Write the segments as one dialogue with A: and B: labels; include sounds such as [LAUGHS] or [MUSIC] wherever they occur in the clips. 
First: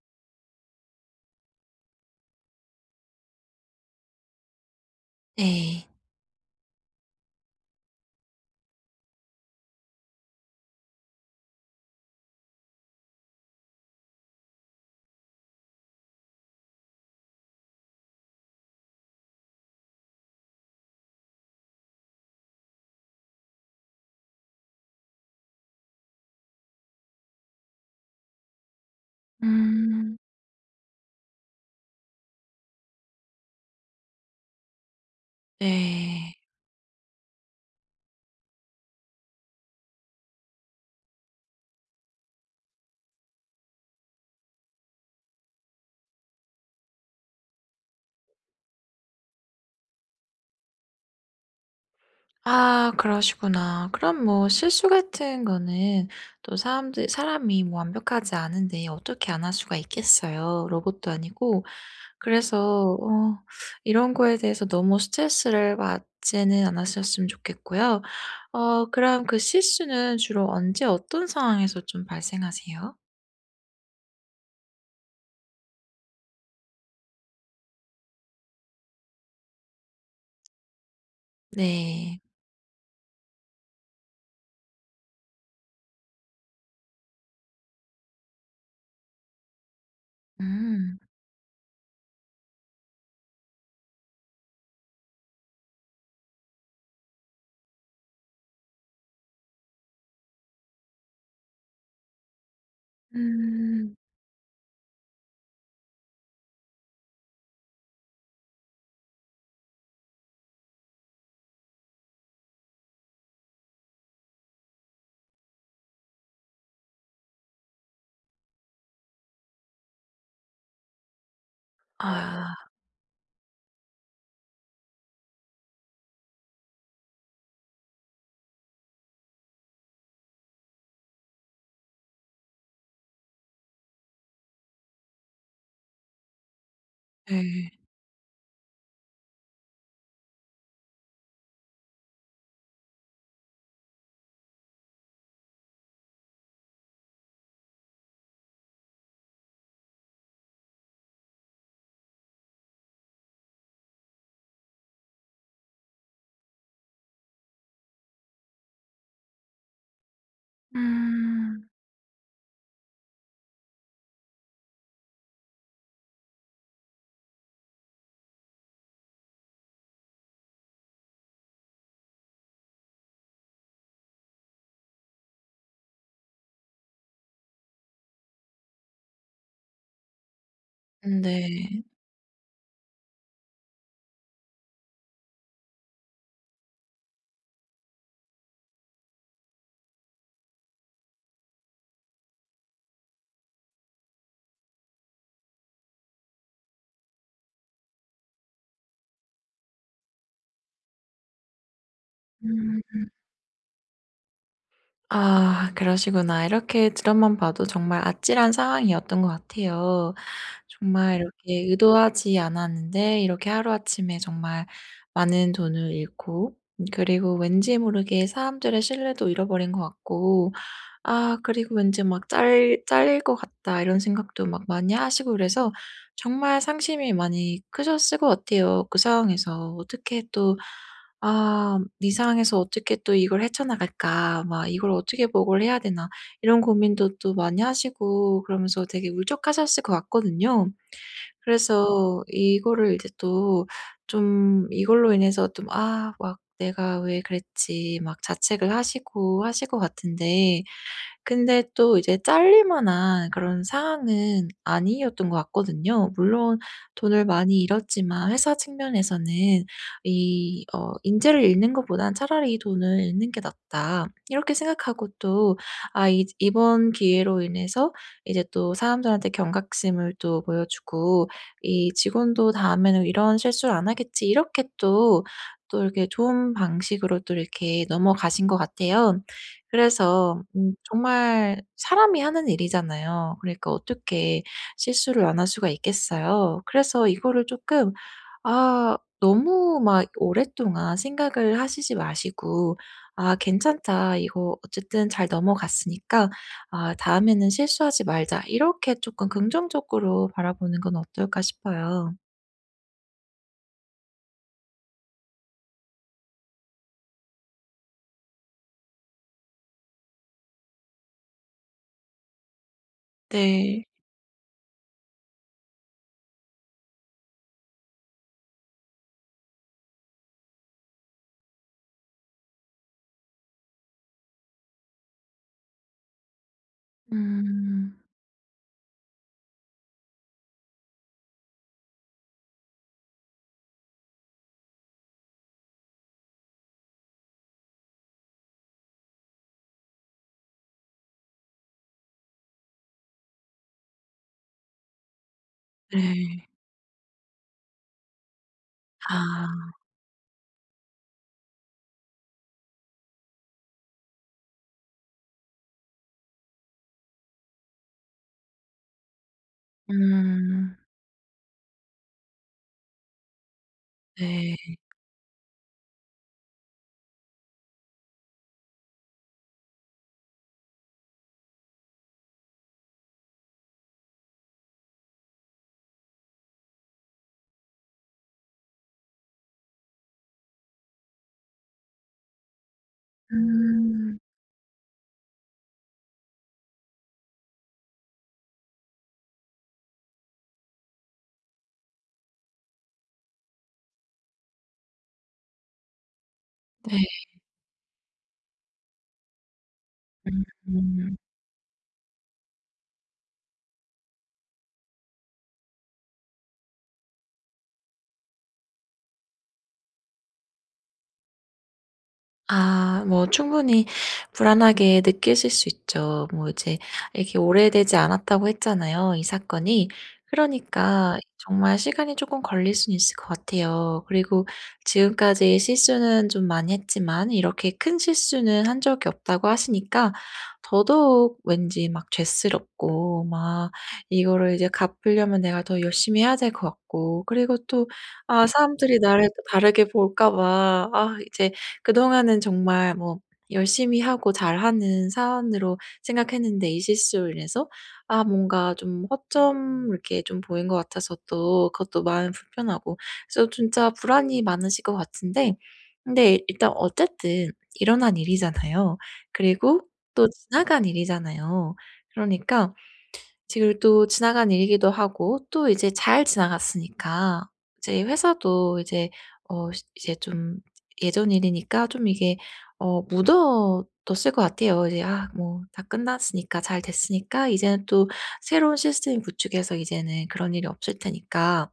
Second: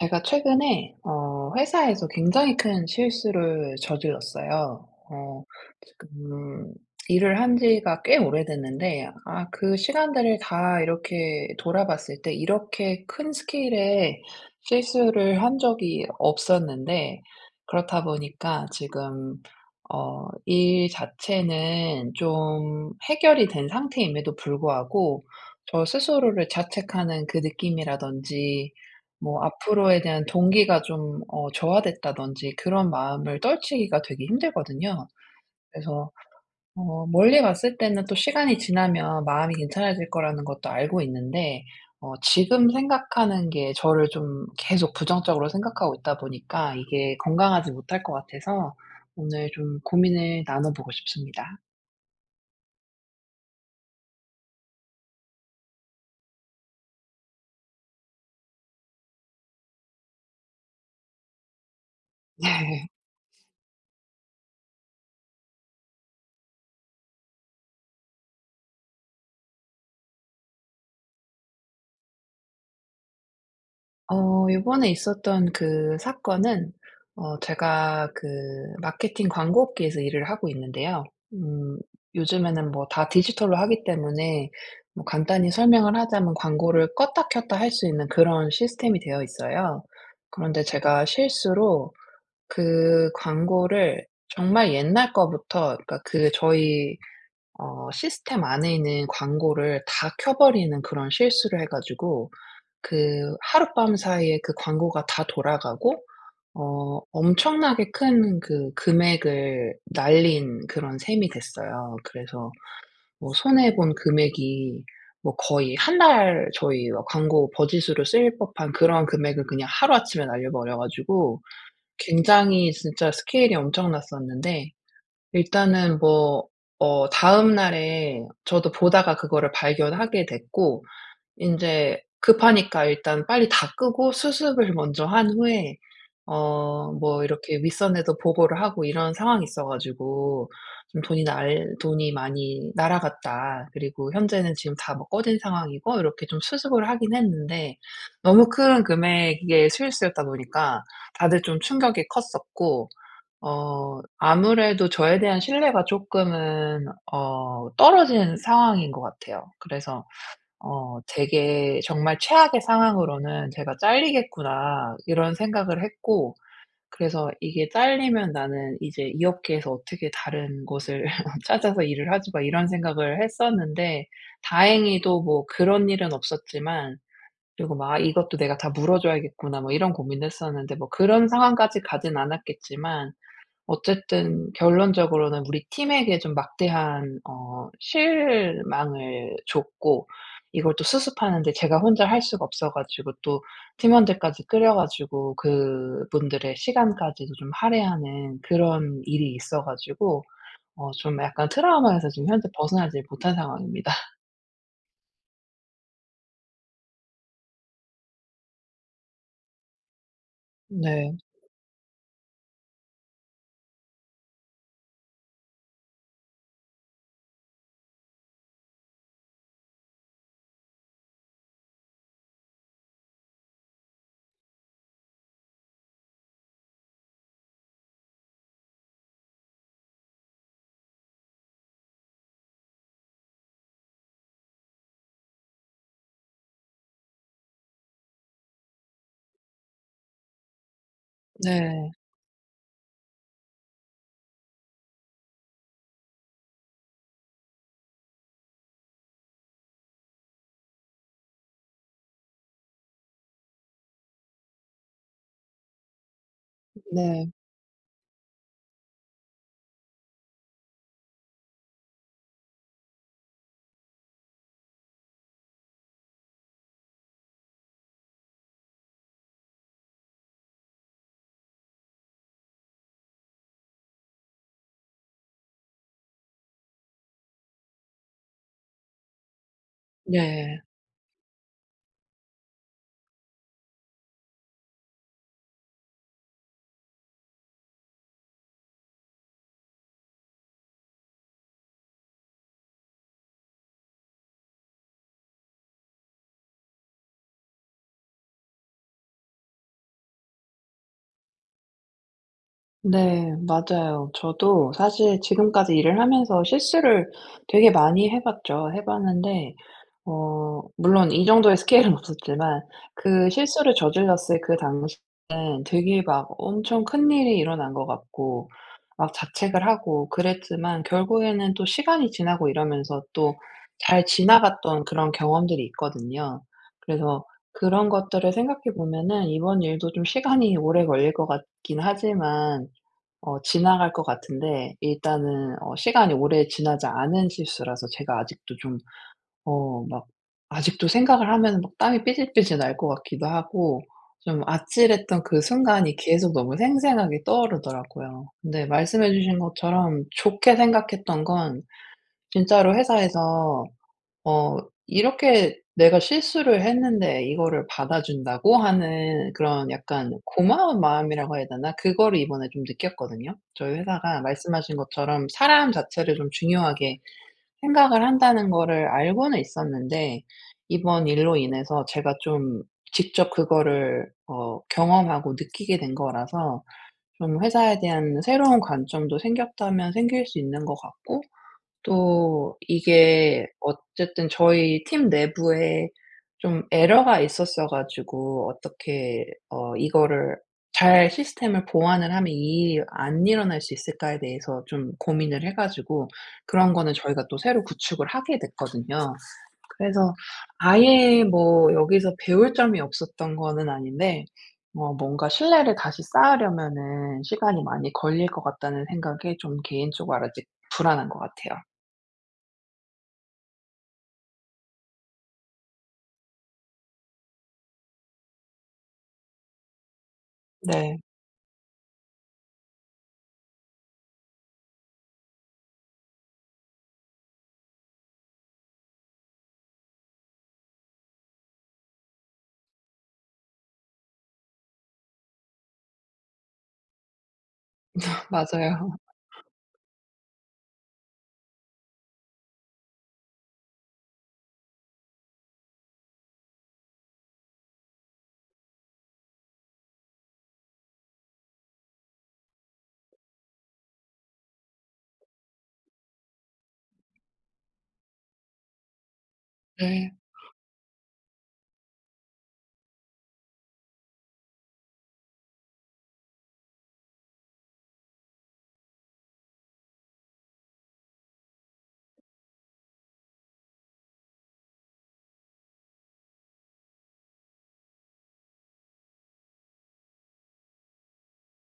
A: 제가 최근에 회사에서 굉장히 큰 실수를 저질렀어요.
B: 네.
A: 지금 일을 한 지가 꽤 오래됐는데, 그 시간들을 다 이렇게 돌아봤을 때 이렇게 큰 스케일의 실수를 한 적이 없었는데, 그렇다 보니까 지금 일 자체는 좀 해결이 된 상태임에도 불구하고 저 스스로를 자책하는 그 느낌이라든지 뭐 앞으로에
B: 음.
A: 대한 동기가 좀 저하됐다든지 그런 마음을 떨치기가 되게 힘들거든요. 그래서
B: 네.
A: 멀리 갔을 때는 또 시간이 지나면 마음이 괜찮아질 거라는 것도 알고 있는데, 지금 생각하는 게 저를 좀 계속 부정적으로 생각하고 있다 보니까 이게 건강하지 못할 것 같아서 오늘 좀 고민을 나눠 보고 싶습니다.
B: 아, 그러시구나. 그럼 뭐 실수 같은 거는 또 사람들 사람이 뭐 완벽하지 않은데 어떻게 안 할 수가 있겠어요? 로봇도 아니고. 그래서
A: [LAUGHS]
B: 이런 거에 대해서 너무 스트레스를 받지는 않으셨으면 좋겠고요. 그럼 그 실수는 주로 언제 어떤 상황에서 좀 발생하세요?
A: 요번에 있었던 그 사건은, 제가 그 마케팅 광고 업계에서 일을 하고 있는데요. 음
B: 네.
A: 요즘에는 뭐 다 디지털로 하기 때문에, 뭐 간단히 설명을 하자면 광고를 껐다 켰다 할 수 있는 그런 시스템이 되어 있어요. 그런데
B: 음.
A: 제가 실수로 그 광고를 정말 옛날 거부터, 그러니까 그 저희 시스템 안에 있는 광고를 다 켜 버리는 그런 실수를 해 가지고, 그
B: 음.
A: 하룻밤 사이에 그 광고가 다 돌아가고 엄청나게 큰 그 금액을 날린 그런 셈이 됐어요. 그래서 뭐 손해 본 금액이 뭐 거의 한 달 저희 광고 버짓으로 쓰일 법한 그런 금액을 그냥 하루아침에 날려버려 가지고
B: 아.
A: 굉장히 진짜 스케일이 엄청났었는데, 일단은 뭐 다음날에 저도 보다가 그거를 발견하게 됐고, 인제 급하니까 일단 빨리 다 끄고 수습을 먼저 한 후에 뭐 이렇게
B: 네.
A: 윗선에도 보고를 하고 이런 상황이 있어 가지고 좀 돈이 많이 날아갔다. 그리고 현재는 지금 다 뭐 꺼진 상황이고." 이렇게 좀 수습을 하긴 했는데, 너무 큰 금액의 수일수였다 보니까 다들 좀 충격이 컸었고 아무래도 저에 대한 신뢰가 쪼끔은 떨어진 상황인 것 같아요. 그래서
B: 음.
A: 되게 정말 최악의 상황으로는 '제가 잘리겠구나.' 이런 생각을 했고, 그래서 이게 '잘리면 나는 이제 이 업계에서 어떻게 다른 곳을 [LAUGHS] 찾아서 일을 하지 마.' 이런 생각을 했었는데, 다행히도 뭐 그런 일은 없었지만, 그리고 막 '아 이것도 내가 다 물어줘야겠구나.' 뭐 이런 고민을 했었는데 뭐 그런 상황까지
B: 네.
A: 가진 않았겠지만, 어쨌든 결론적으로는 우리 팀에게 좀 막대한 실망을 줬고, 이걸 또 수습하는데 제가 혼자 할 수가 없어 가지고 또 팀원들까지 끌여 가지고 그분들의 시간까지도 좀 할애하는 그런 일이 있어 가지고 좀 약간 트라우마에서 지금 현재
B: 음.
A: 벗어나지 못한 상황입니다. [LAUGHS]
B: 아, 그러시구나. 이렇게 드럼만 봐도 정말 아찔한 상황이었던 것 같아요. 정말
A: 네.
B: 이렇게 의도하지 않았는데 이렇게 하루아침에 정말 많은 돈을 잃고, 그리고 왠지 모르게 사람들의 신뢰도 잃어버린 것 같고, 아, 그리고 왠지 막 '짤 잘릴 것 같다.' 이런 생각도 막 많이 하시고, 그래서 정말 상심이 많이 크셨을 것 같아요. 그 상황에서 어떻게 또 '아, 이 상황에서 어떻게 또 이걸 헤쳐나갈까? 막 이걸 어떻게 보고를 해야 되나?' 이런 고민도 또 많이 하시고, 그러면서 되게 울적하셨을 것 같거든요.
A: 네.
B: 그래서 이거를 이제 또 좀 이걸로 인해서 좀 '아, 막 내가 왜 그랬지?' 막 자책을 하시고 하실 것 같은데, 근데 또 이제 잘릴 만한 그런 상황은 아니었던 것 같거든요. 물론 돈을
A: 네.
B: 많이 잃었지만, 회사 측면에서는 이 어 '인재를 잃는 것보단 차라리 이 돈을 잃는 게 낫다.' 이렇게 생각하고, 또 아, 이 이번 기회로 인해서 이제 또 사람들한테 경각심을 또 보여주고, '이 직원도 다음에는 이런 실수를 안 하겠지.' 이렇게 또 이렇게 좋은 방식으로 또 이렇게 넘어가신 것 같아요. 그래서
A: 네.
B: 정말 사람이 하는 일이잖아요. 그러니까 어떻게 실수를 안 할 수가 있겠어요? 그래서 이거를 조금 너무 막 오랫동안 생각을 하시지 마시고, '아, 괜찮다. 이거 어쨌든 잘 넘어갔으니까 아, 다음에는 실수하지 말자.' 이렇게 조금 긍정적으로 바라보는 건 어떨까 싶어요.
A: 네. 맞아요. 저도 사실 지금까지 일을 하면서 실수를 되게 많이 해 봤죠. 해 봤는데 물론 이 정도의 스케일은 [LAUGHS] 없었지만 그 실수를
B: 네.
A: 저질렀을 그 당시에는 되게 막 엄청 큰일이 일어난 것 같고 막 자책을 하고 그랬지만, 결국에는 또 시간이 지나고 이러면서 또 잘 지나갔던 그런 경험들이 있거든요. 그래서 그런
B: 음.
A: 것들을 생각해 보면은 이번 일도 좀 시간이 오래 걸릴 것 같긴 하지만 지나갈 것 같은데, 일단은 시간이 오래 지나지 않은 실수라서 제가 아직도 좀 어 막 아직도 생각을 하면 막 땀이 삐질삐질 날 것 같기도 하고 좀 아찔했던 그 순간이 계속
B: 네.
A: 너무 생생하게 떠오르더라고요. 근데 말씀해 주신
B: 아.
A: 것처럼 좋게 생각했던 건 진짜로 회사에서 어 이렇게 내가 실수를 했는데 이거를 받아준다고 하는 그런 약간
B: 음.
A: 고마운 마음이라고 해야 되나? 그거를 이번에 좀 느꼈거든요. 저희 회사가
B: 네.
A: 말씀하신 것처럼 사람 자체를 좀 중요하게 생각을 한다는 거를 알고는 있었는데, 이번 일로 인해서 제가 좀 직접 그거를 경험하고 느끼게 된 거라서 좀 회사에 대한 새로운 관점도 생겼다면 생길 수 있는 것 같고, 또 이게
B: 음.
A: 어쨌든 저희 팀 내부에 좀 에러가 있었어 가지고 어떻게 이거를 잘 시스템을 보완을 하면 이 일이 안 일어날 수 있을까에 대해서 좀 고민을 해 가지고 그런 거는
B: 네.
A: 저희가 또 새로 구축을 하게 됐거든요. 그래서
B: 음.
A: 아예 뭐 여기서 배울 점이 없었던 거는 아닌데, 뭔가 신뢰를 다시 쌓으려면은 시간이 많이 걸릴 것 같다는 생각에 좀 개인적으로 아직 불안한 것 같아요.
B: 아, 뭐 충분히 불안하게 느끼실 수 있죠. 뭐 이제 이렇게 오래되지 않았다고 했잖아요, 이 사건이.
A: 네.
B: 그러니까 정말 시간이 조금 걸릴 수는 있을 것 같아요. 그리고 지금까지 실수는 좀 많이 했지만 이렇게 큰 실수는 한 적이 없다고 하시니까 더더욱 왠지 막 죄스럽고, 막 이거를 이제 갚으려면 내가 더 열심히 해야 될 것 같고, 그리고 또 아,
A: 맞아요.
B: 사람들이 나를 또 다르게 볼까 봐, 이제 그동안은 정말 뭐 열심히 하고 잘하는 사원으로 생각했는데, 이 실수로 인해서 아, 뭔가 좀 허점 이렇게 좀 보인 것 같아서 또 그것도 마음이 불편하고, 그래서 진짜 불안이 많으실 것 같은데, 근데 일단 어쨌든 일어난 일이잖아요. 그리고
A: 네.
B: 또 지나간 일이잖아요. 그러니까 지금 또 지나간 일이기도 하고, 또 이제 잘 지나갔으니까 이제 회사도 이제 어 시 이제 좀 예전 일이니까 좀 이게 묻어뒀을 것 같아요. 이제 '아, 뭐 다 끝났으니까 잘 됐으니까 이제는 또 새로운 시스템 구축해서 이제는 그런 일이 없을 테니까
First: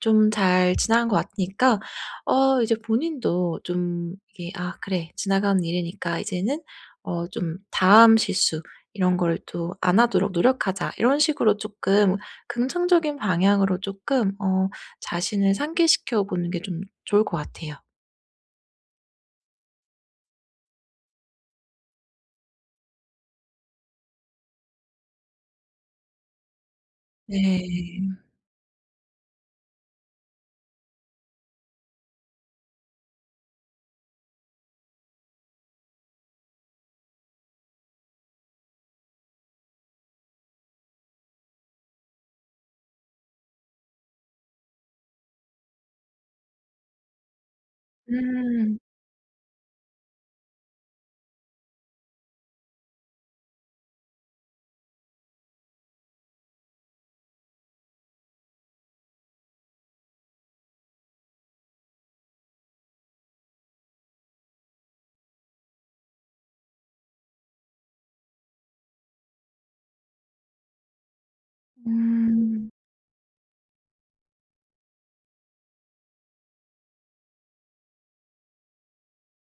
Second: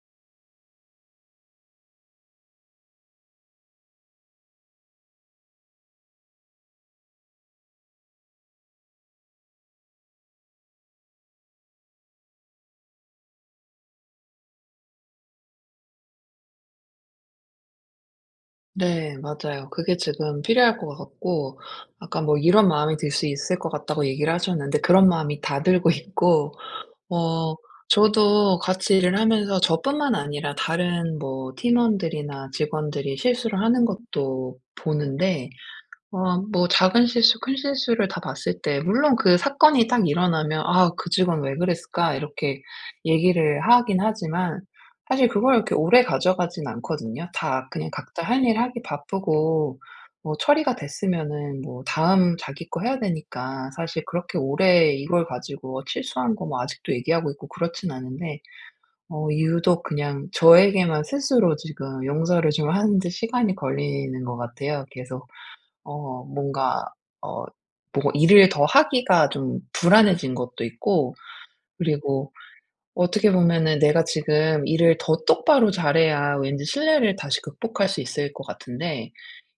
B: 좀 잘 지나간 것 같으니까' 이제 본인도 좀 이게 '아, 그래. 지나간 일이니까 이제는 좀 다음 실수, 이런 거를 또 안 하도록 노력하자.' 이런 식으로 조금 긍정적인 방향으로 조금 자신을 상기시켜 보는 게 좀 좋을 것 같아요.
A: 네. 맞아요. 그게 지금 필요할 것 같고, 아까 뭐 이런 마음이 들 수 있을 것 같다고 얘기를 하셨는데 그런 마음이 다 들고 [LAUGHS] 있고 어
B: 네.
A: 저도 같이 일을 하면서 저뿐만 아니라 다른 뭐 팀원들이나 직원들이 실수를 하는 것도 보는데 뭐 작은 실수 큰 실수를 다 봤을 때 물론 그 사건이 딱 일어나면 '아 그 직원 왜 그랬을까?' 이렇게 얘기를 하긴 하지만 사실 그걸 이렇게 오래 가져가진 않거든요. 다 그냥 각자 할 일
B: 음.
A: 하기 바쁘고 뭐 처리가 됐으면은 뭐 다음 자기 거 해야 되니까 사실 그렇게 오래 이걸 가지고 뭐 실수한 거 뭐 아직도 얘기하고 있고 그렇진 않은데 유독 그냥 저에게만 스스로 지금 용서를 좀 하는 데 시간이 걸리는 것 같아요 계속. 뭔가 어 뭐 일을 더 하기가 좀 불안해진 것도 있고, 그리고
B: 음.
A: 어떻게 보면은 내가 지금 일을 더 똑바로 잘해야 왠지 신뢰를 다시 극복할 수 있을 것 같은데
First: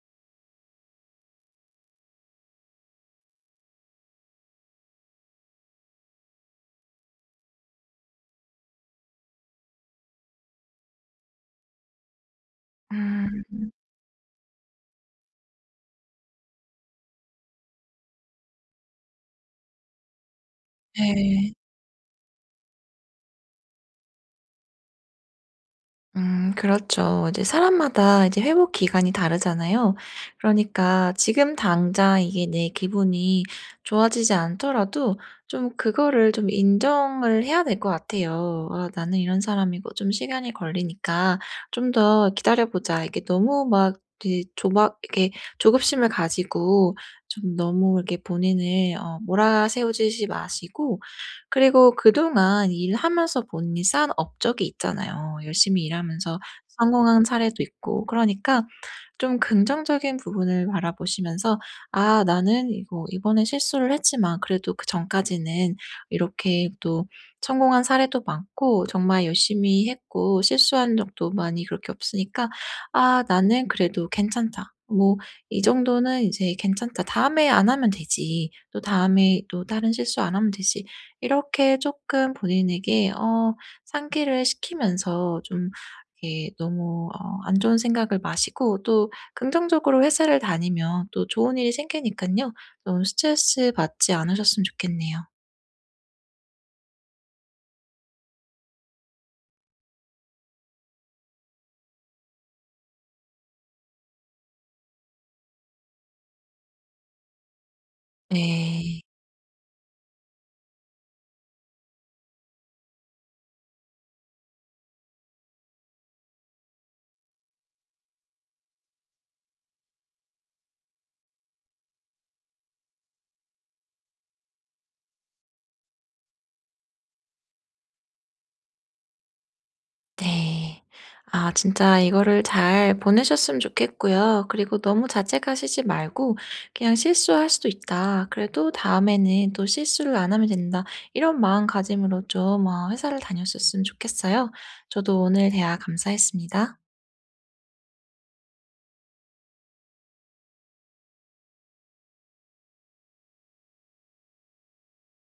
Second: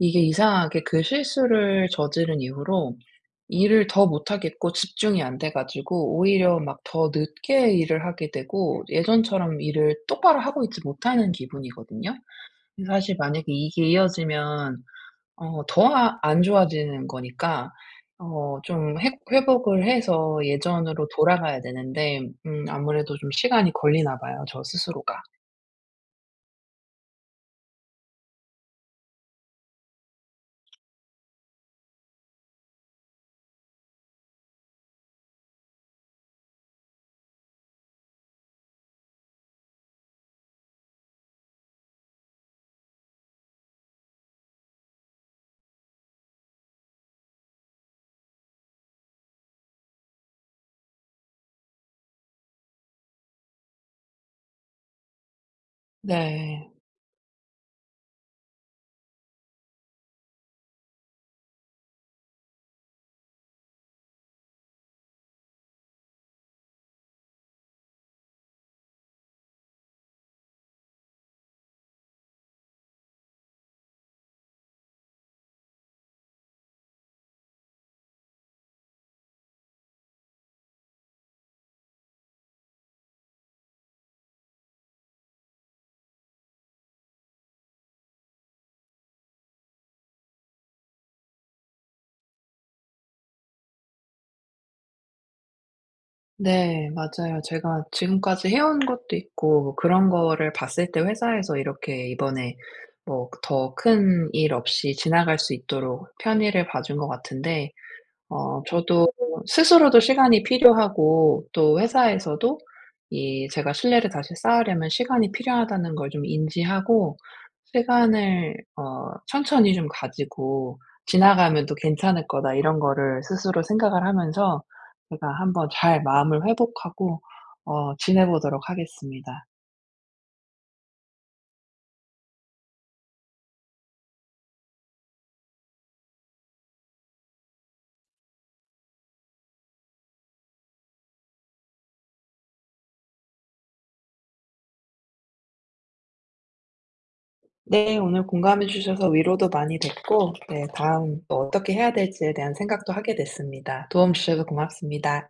A: 이게 이상하게 그 실수를 저지른 이후로 일을 더 못하겠고 집중이 안 돼 가지고 오히려 막 더 늦게 일을 하게 되고 예전처럼 일을 똑바로 하고 있지 못하는 기분이거든요. 사실 만약에
B: 음.
A: 이게 이어지면 더 안 좋아지는 거니까 좀 회복을 해서 예전으로
B: 네.
A: 돌아가야 되는데 아무래도 좀 시간이 걸리나 봐요, 저 스스로가.
B: 그렇죠. 이제 사람마다 이제 회복 기간이 다르잖아요. 그러니까 지금 당장 이게 내 기분이 좋아지지 않더라도 좀 그거를 좀 인정을 해야 될 것 같아요. '아, 나는 이런 사람이고 좀 시간이 걸리니까 좀 더 기다려 보자.' 이게 너무 막 이제 조막 이렇게 조급심을 가지고 좀 너무 이렇게 본인을 몰아세우지 마시고, 그리고 그동안 일하면서 본인이 쌓은 업적이 있잖아요. 열심히 일하면서
A: 네.
B: 성공한 사례도 있고, 그러니까 좀 긍정적인 부분을 바라보시면서 '아, 나는 이거 이번에 실수를 했지만 그래도 그전까지는 이렇게 또 성공한 사례도 많고 정말 열심히 했고 실수한 적도 많이 그렇게 없으니까 아, 나는 그래도 괜찮다. 뭐 이 정도는 이제 괜찮다. 다음에 안 하면 되지. 또 다음에 또 다른 실수 안 하면 되지.' 이렇게 조금 본인에게 상기를 시키면서 좀 이렇게 너무 안 좋은 생각을 마시고, 또 긍정적으로 회사를 다니면 또 좋은 일이 생기니까요, 너무 스트레스 받지 않으셨으면 좋겠네요.
A: 네, 맞아요. 제가 지금까지 해온 것도 있고 뭐 그런 거를 봤을 때 회사에서 이렇게 이번에 뭐 더 큰 일 없이 지나갈 수 있도록 편의를 봐준 것 같은데
B: 네.
A: 저도 스스로도 시간이 필요하고 또 회사에서도 이 제가 신뢰를 다시 쌓으려면 시간이 필요하다는 걸 좀 인지하고 시간을 천천히 좀 가지고 '지나가면 또 괜찮을 거다.' 이런 거를 스스로 생각을 하면서 제가 한번 잘 마음을 회복하고 지내보도록 하겠습니다.
B: 네. 아, 진짜 이거를 잘 보내셨으면 좋겠고요. 그리고 너무 자책하시지 말고, 그냥 '실수할 수도 있다. 그래도 다음에는 또 실수를 안 하면 된다.' 이런 마음가짐으로 좀 회사를 다녔었으면 좋겠어요. 저도 오늘 대화 감사했습니다.
A: 네, 오늘 공감해 주셔서 위로도 많이 됐고, 네, 다음 또 어떻게 해야 될지에 대한 생각도 하게 됐습니다. 도움 주셔서 고맙습니다.